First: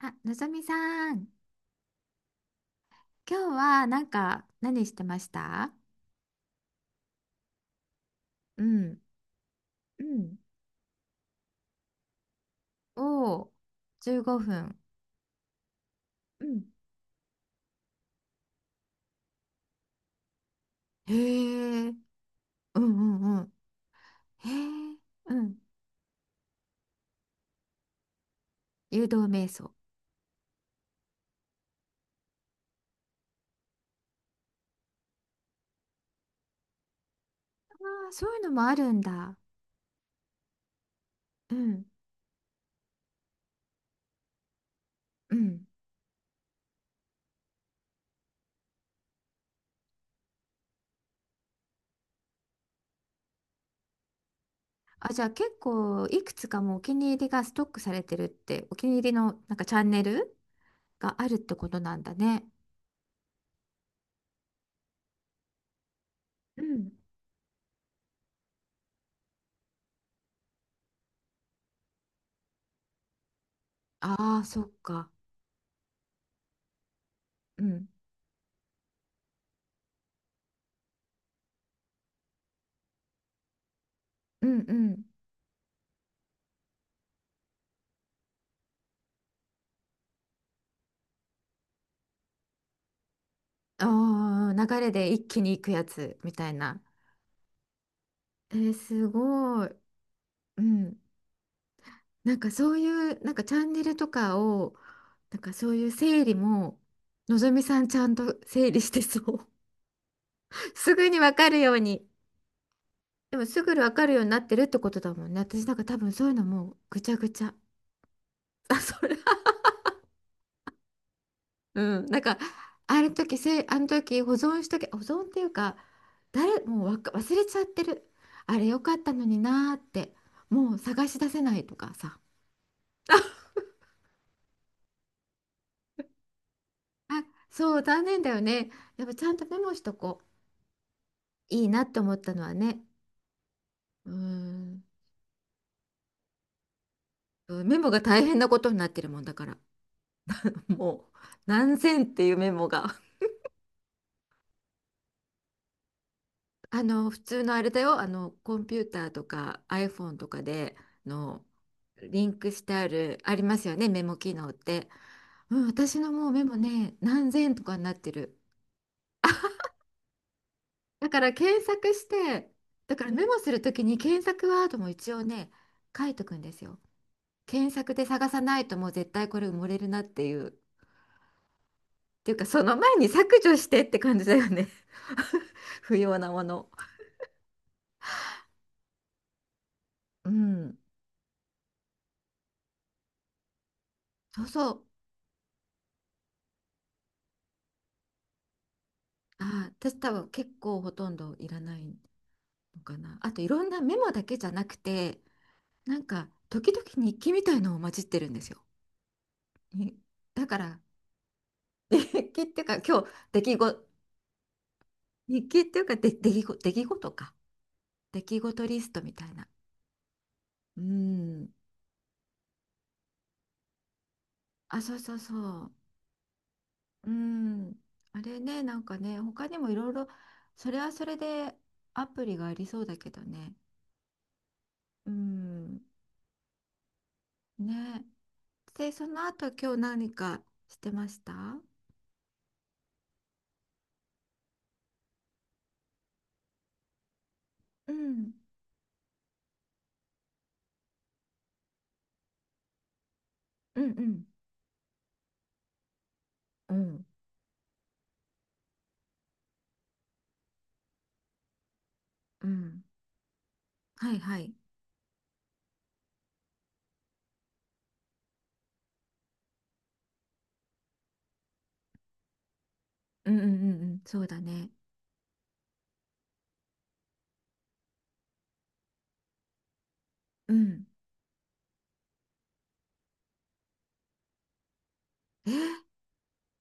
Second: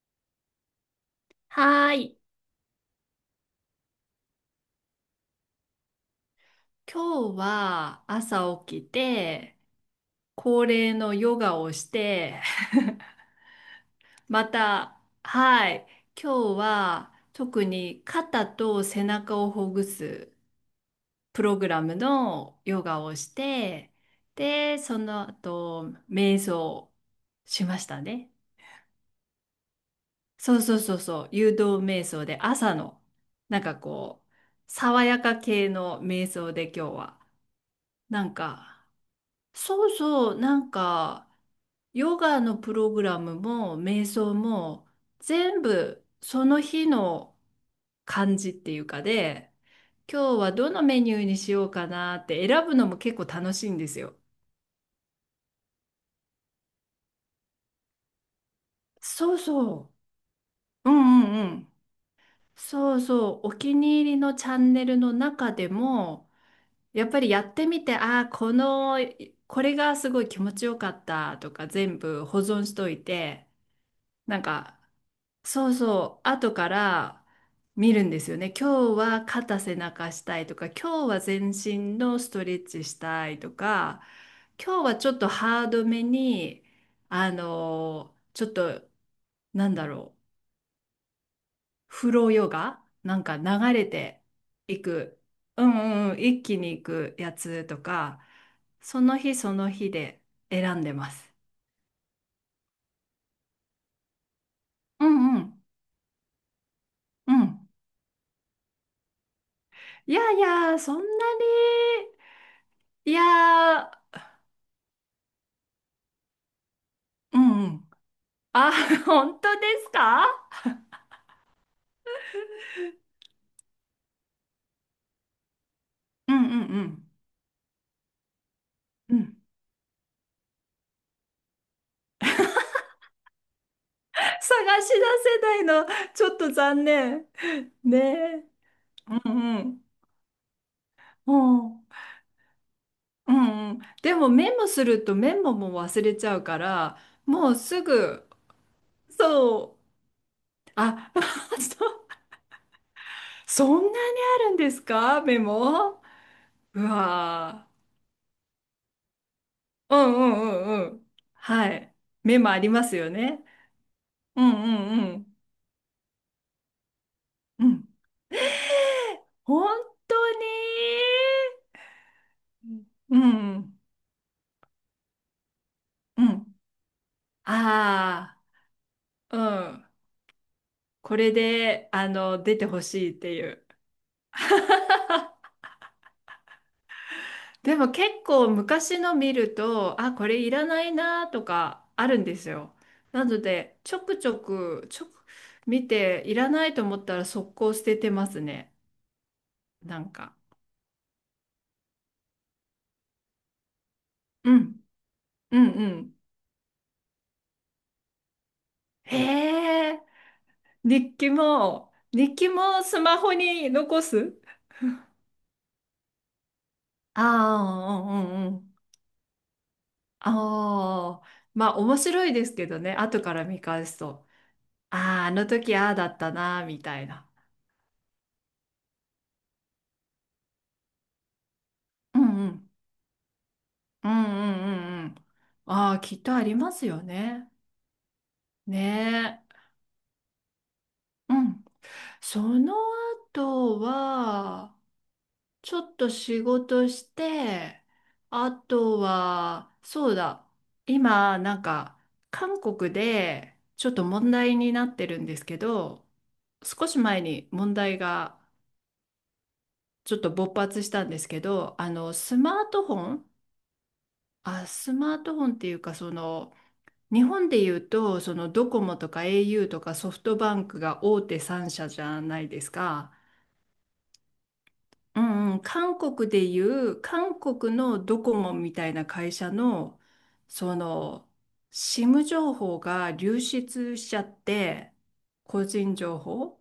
あ、のぞみさん、はーい。今日はなんか何してました？今日はう朝起きん。て、うん。恒例のヨガをして、おお、15 ま分。た、はい。う今日ん。は特に肩と背中をほぐすへプログラえ、うムんのうヨガをしんうん。て、へで、え、そのうん。後、瞑想しましたね。誘導瞑想。そうそうそうそう。誘導瞑想で朝の、なんかこう、爽やか系の瞑想で今日は、ああ、なそんういうのもあか、るんだ。そうそう、なんか、うん、ヨガのプログラムも、瞑想も、う全ん。部その日の感じっていうかで、今日はどのメニューにしようかなって選ぶのも結構楽しいんですよ。あ、じゃあ結構いくつかもうお気に入りがストックされてるって、お気に入りのそうなんかチャンそネルう。うがんあうるっんてうこん。となんだね。そうそう。お気に入りのチャンネルの中でも、うん。やっぱりやってみて、ああ、この、いこれがすごい気持ちよかったとか全部保存しといて、あなんあ、そっかか。そうそう、後からうん、見るんですよね。今日は肩背中したいとか、今日は全身のストレッチしたいとか、うんう今日はん。ちょっとハードめに、ちょっと、なんだろう、フローヨガなんか流れてあー流いれでく、一気に行うくやんうんうつん、み一たい気にな。いくやつとか、えーそすの日そごい。の日でう選んでん。ます。なんかそういう、なんかチャンネルとかを、うんなうんかんそういう整理も、うのぞみん。さんちゃんと整理してそう。いやい や、そすんなぐにわかるように。に、いやでもすぐにわかーるようになってるってことだもんね。私なんか多分そういうのもうぐちゃぐうちゃ。んうん。あ、あ、そ れ本当ですか？うん、なんかあの時せあの時保存しとけ保存っていうかうんう誰んうもうわかん。忘れちゃってるあれよかったうのん。になーってもう探し出せないとかさ。 探し出せないの、ちょっと残あ、念。そうね残念だよえ。ね。やっぱちうゃんとんメうモん。しとこうういいなんって思ったのはね。うんうん。うでもメモん。するとメモも忘れちゃうから、もうメすモが大ぐ、変なことになってるもんだから そう。もあ、う 何千そ、っていうメモが、そんなにあるんですか？メモう普通のわあー。れだよ、コンピューターとか うん iPhone うとかんうでんうん。のはい。リンメクモあしりてまあすよる、あね。りますよね、メモ機う能っんうて。んうん。うん、私のもうメモね、何千とうかにん。なってる。本当だに。から検索して、だからうメモするとん、きに検索ワードも一応ね、書いとうくんでん。すよ。検索で探あさないともう絶対あ、こうれ埋もれるん。なっていう。っこれで、あていうの、か、出そてのほ前にしいって削い除う。してって感じだよね。不要なもの。でも結構昔の見ると、あ、こうれいらん。ないなとかあるんですよ。なので、ちょくちょそうそう。く、ちょく、見て、いらないと思ったら速攻捨ててますね。ああ、私な多ん分か。結構ほとんどいらないのかな。あといろんなメモだけじうゃなくん、て、うん、うなんん。か時々日記みたいのを混じってるんですよ。へに、え、だから日記も、日日記っ記ていうかもス今日マホ出来に事、残す？日記っていうかで出来事、出来事か。ああ、う出ん、う来ん、う事ん。リストみたいな。うあん。あ、まあ面白いですけどね、後から見返すと、あ、そうそうああ、あそのう。時ああだったな、みたいうな。ん。あれね、なんかね、他にもいろいろ、それはそれでアうんプリがうありん。そうだけどね。うんうんうんううん。ん。ああ、きっとありますよね。ね。で、そのね後え。今日何かしてました？うん。その後は、ちょっと仕事して、うん、あとは、そうだ、今、なんか、韓国で、うんちょっうとん、問題になってるんですけど、う少しん、前に問題がちょっと勃発したんですけど、あのスうマーん、トフォン、はいはい、あ、スマートフォンっていうかその日本でいうとそのドコモとか au とかソフトバンクが大手3社じゃないですか。うんうんうんうん、そうだね、うんうん、韓国でいう韓国のドコモみたいな会社のうそん、の SIM 情報が流出しちゃって、え、個人情報、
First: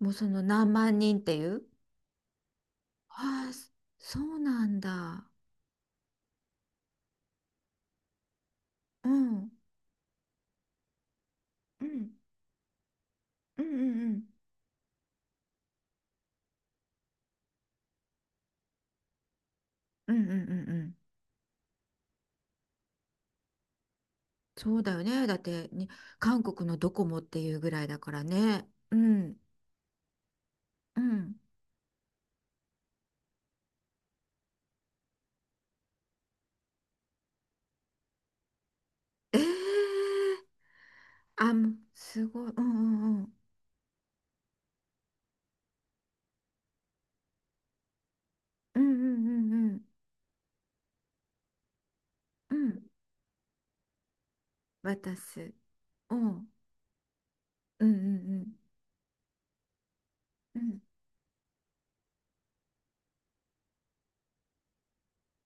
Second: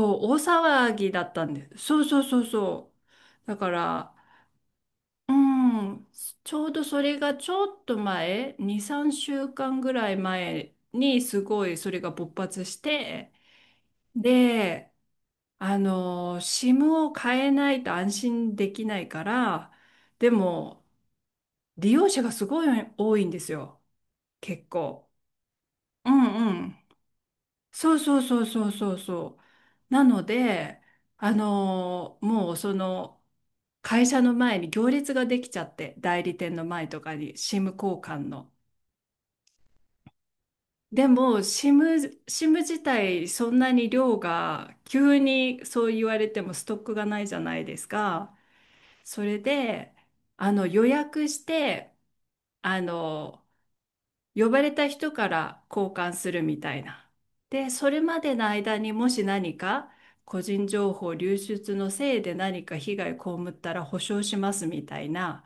もううそ大の何騒万ぎ人っだっていたんう、です。そうそうそうそあう。あ、だかそらそうなんだ、うん、ちょうどそれがちょっと前、2、う3ん、週間ぐらい前にすごいうそれん、が勃発して、うんうんうん、で、あの、SIM を変えないと安心できないから、うんうんでうんうもん、利用者がすごい多いんですよ、結そうだよ構。ね、だってに、う韓んう国のん。ドコモっていうぐらいそだうかそうらそうそね、うそううん、そう。なので、うあん、の、もうその、会社の前に行列ができちゃって、代理店の前とかに SIM 交換の。えー、でも、あ、もシうム、すシごい、ムうん自うんう体、ん、そんなに量が、急にそう言われてもストックがないじゃないですか。うんうそんれうんうん、で、あの、予約して、うあん、の、呼ばれた人渡かす、ら交換うん、うするんみたいな。で、うんそうれまでのん、間にもし何か、個う人ん。情報流出のせいで何か被害被ったら保証しますみたいな、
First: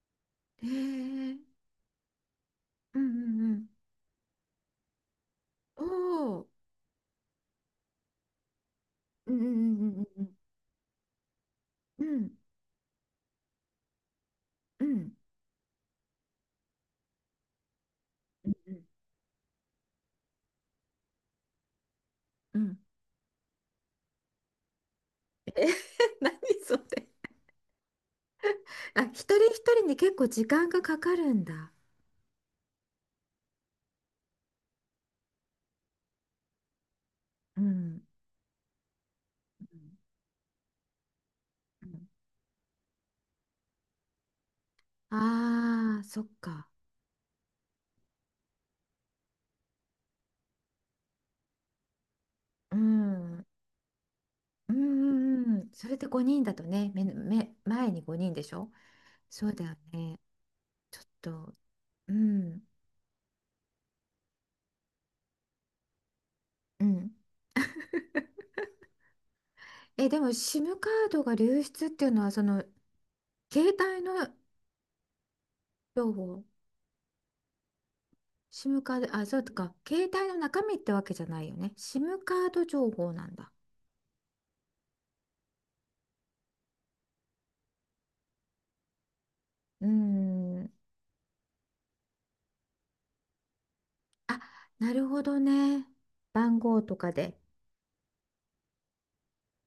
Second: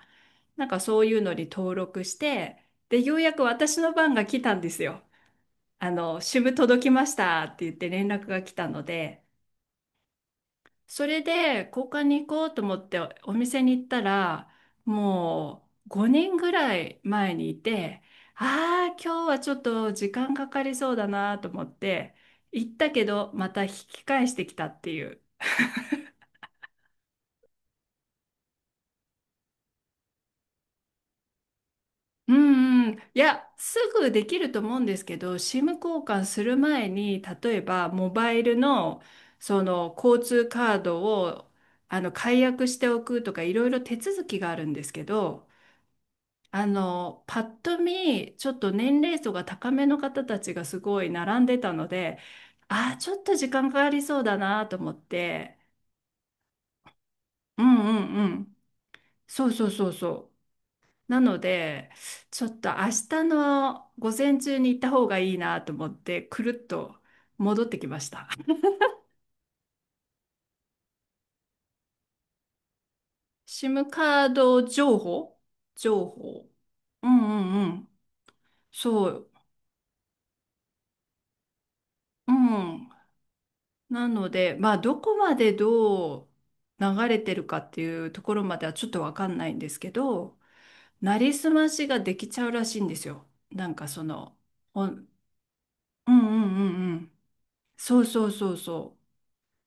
なへんかそういうのえ、に登録して、うで、んよううやくんうん、私の番が来たんですよ。おあの、支お、部届きましたって言って連絡が来たので、うんうんうんそれで交換うに行んこうと思ってお店に行ったら、うんうんもう5年ぐらい前にいて、うんああ、今日はちょっと時間かかりそうだなと思って、うんう行っん、たけど、また引き返してきたっていう。え。 何それ。あ、一人一人に結構時間がかかるんだ。うんうん、いや、すぐできると思うんですけど、SIM 交換する前に、例うえばんモバイルのそうのん、交通カードをあの解約しておくとか、いろいろ手続きがあるんですけど、あーそっあか、のパッと見、ちょっと年齢層が高めの方たちがすごい並んでたので、うああ、ちんょっとうん時間かかりそうだなうと思っんて、うん。それで5人だとね、めめうん前うにん5う人でしん、ょ。そそううだそうよそうね。そちょっう。なのと、で、うちょっんと明日の午前中に行った方がいいなと思って、くるっうとん。戻ってきました。え、でも SIM カードが流出っていうのはその携 SIM 帯カのード情報、情情報、 報。うんうんうん。SIM カーそド。あ、う。そうか。携帯の中身ってわけじゃないよね。SIM うカードん。情報なんだ。なので、まあ、どこまでどう流れてるかっていうところまではちょっとわかんないんですうーけど、ん。なりすましができちゃうらしいんですよ。なんかその、あ、おうなるんほどね。うんう番号んうとかん。で。そうそうそうそう。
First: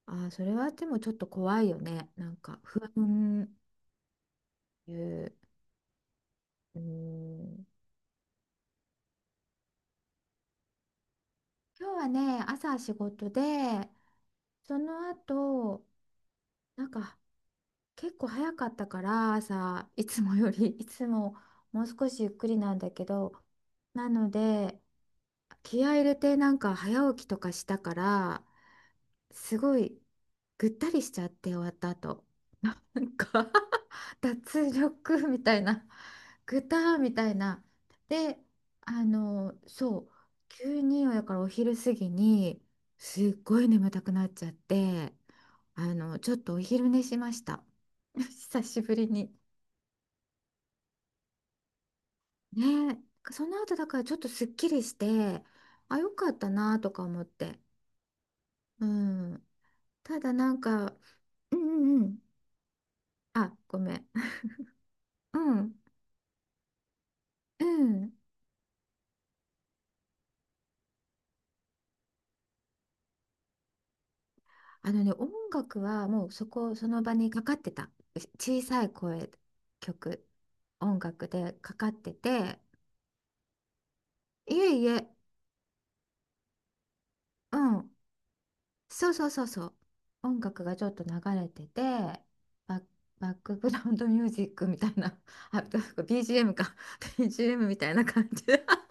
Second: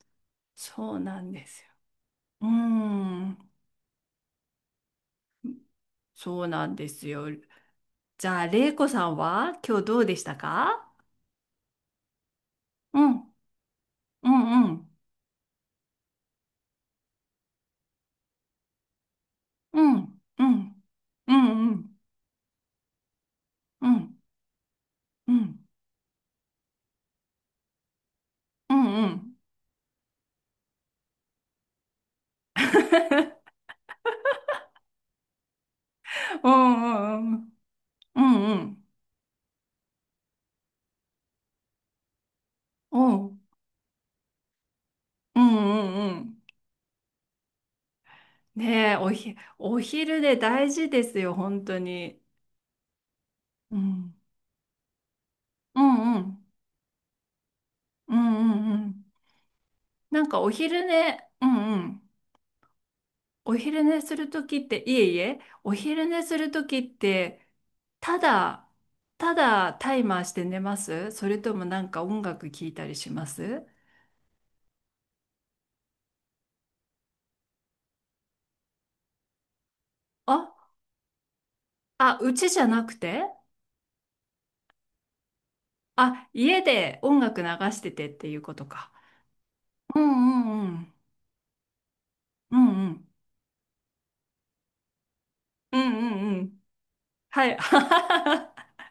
あ、それはでそもうちょっなとんで怖すよ。いよね。なんうーか不安ん。いう。そうなんうーですよ。ん。じゃあ、れいこさんは今日どうでしたか？今日はね、朝仕うん、事で、うん、うそん、の後、なんか結構早かったから、う朝、いん、つもうより、ん、いつうもん、うもうん、少しゆっくりなんだけど、うなん、ので、うん、気合い入れてなんか早起きとかしたからうん、うん、すごいぐったりしちゃって終わった後 なんか 脱力みたいな うぐたーみたん、ういん、な。うで、ん、そう急にやからお昼過ぎにすっごい眠たくなっちゃって、うん、うちょっん。とお昼寝しました。 久しねぶえ、りおに。ひ、お昼で大事ですよ、本当に。ねえ、その後うだからちょん、っとすっきりして、うあ、よん、うかっん、たなとか思って。うん、うん、ううん。ん。たなんだかおなん昼か、寝、ううんん、ううんうん。ん。あ、おご昼め寝ん。する ときって、いえいうえ、おん昼寝するときって、うん。ただ、ただタイマーして寝ます？それともなんか音楽聴いたりします？あのね、音楽はもうそこ、その場にかかってた。小さい声、曲、あ、音楽でかかってあ、うちて、じゃなくて？いえいえ、あ、家で音楽流うしてん。てっていうことか。そうそうそうそう。う音んうん楽うがちょん。っと流れてて、うんバッ、うん。バックグラウンドミュージックみたいな、あ、うなんんか うんう BGM ん。か、はい。BGM みたいな感じ。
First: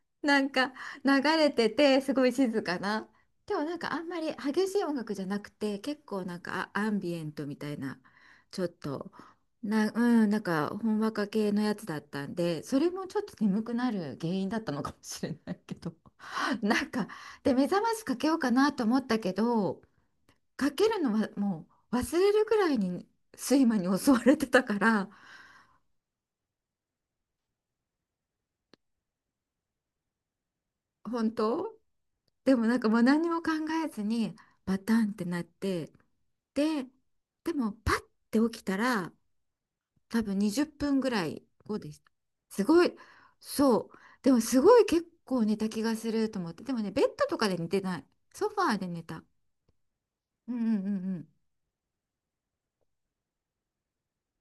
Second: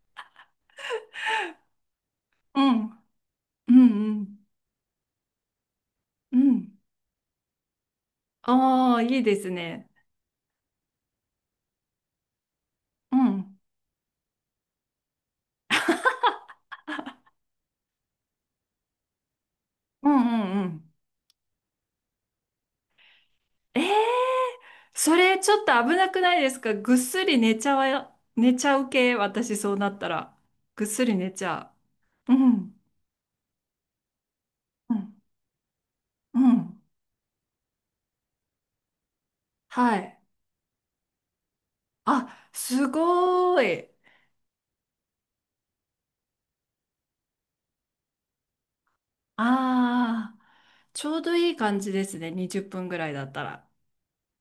なんか流れててすごいう静かんな。でもうなんかあんんまうりん激しい音楽じゃなくて結構うなんかん。アンビエントみたいな、ちょっああ、といいですね。な、うん、なんかほんわか系のやつだったんでそれもうちょん。っうとん眠くなる原因だったのかもしれないけど なんかで目覚ましかけようかなと思ったけどうんうかけん。るのはもう忘れるぐらいに睡魔えに襲われー、てたから、それちょっと危なくないですか？ぐっすり寝ちゃわ、寝ちゃう系、私そうなったら。ぐっすり寝本ちゃ当。う。うでもん、なんかもう何にも考えずにバうタンっん、てなって。うん。で、でもパッて起きたらはい。多分20分ぐらい後でした。あ、すごすい、ごーそい。う。でもすごい結構寝た気がすると思って。でもね、ベッドとかで寝てない。ソファーで寝た。ああ、うんうんうちんょううん。どいい感じですね。20分ぐらいだったら。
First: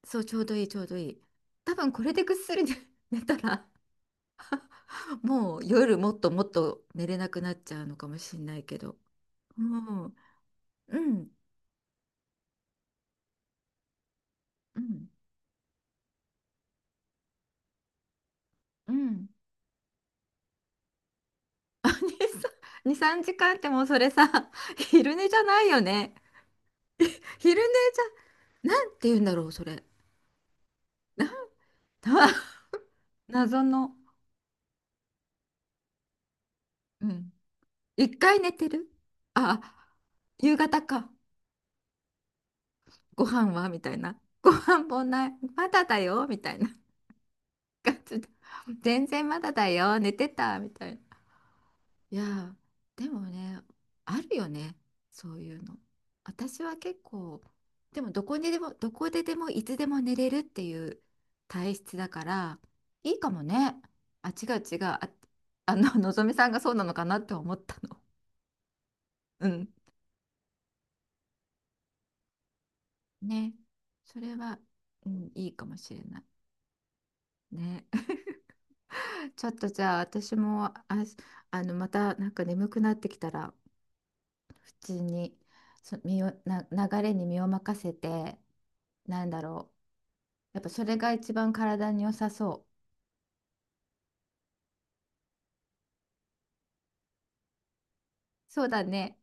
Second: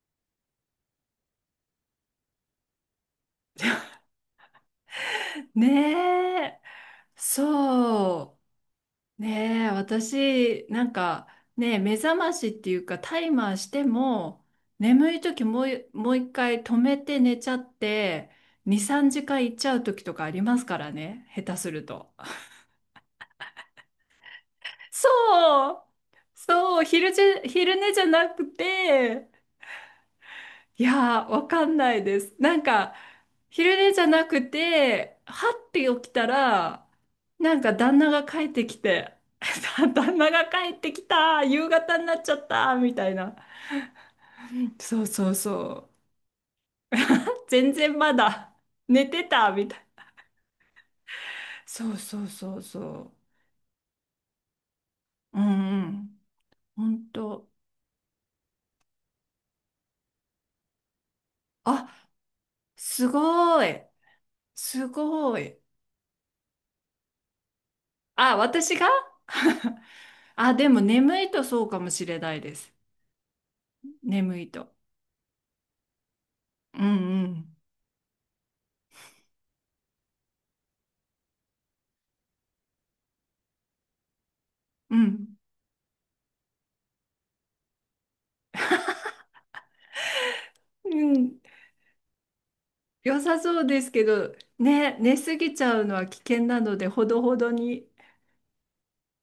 そう、ちょうどいいちょうどいい。多分これでぐっすり寝 寝たらもうね夜もっともっえ、と寝れなくなっちゃうのかもしそれないけど。う。ねえ、も私、なんう、うか、ん、ねえ、目覚ましっていうか、タイマーしても、うん、眠い時もう、もう一回止めて寝ちゃって、2、う3ん。時間行っちゃう時とかありますからね、下手す るあ、と。2、2 3時間ってもうそれさ、そ昼寝じゃないようね。そう、昼じ、昼寝昼寝じゃなくじゃ、なんて言うんて、だろう、それ。いやー、わかんな いでな、な、す。なんか、謎昼の、寝じゃなくて、はって起きたら、うん。なんか旦那一が回帰っ寝ててきる、て、あ、旦那が夕帰っ方てきか。た、夕方になっちゃった、みたいごな。飯はみたいな。ご飯そもうなそい。うまだそだよみたいなう。全然感まじで。だ全寝て然まだた、だみたいよ。な。寝てたみたいな。そういそやうー、そうでそもね、あるよねそうう。ういうの。んうん。私はほ結ん構と。でもどこにでもどこででもいつでも寝れるっていう体質だあ、からすいいかもごね。い。あ、違う違う、すあ、ごい。のぞみさんがそうなのかなって思ったの。 あ、私が？ うん、 あ、でも眠いとそうかもしれないです。ね、それ眠いは、と。うん、いいかもしれないうんね。 ちょっと、じゃあ私も、あ、またなんか眠くなってきたら普う通んにそ身をな流れに身を任せて、なんだろう、やっぱそうれがんう一ん。番体に良さそう。良さそうですけどね、寝すぎちゃうのは危険なのでほどほどにそうだね。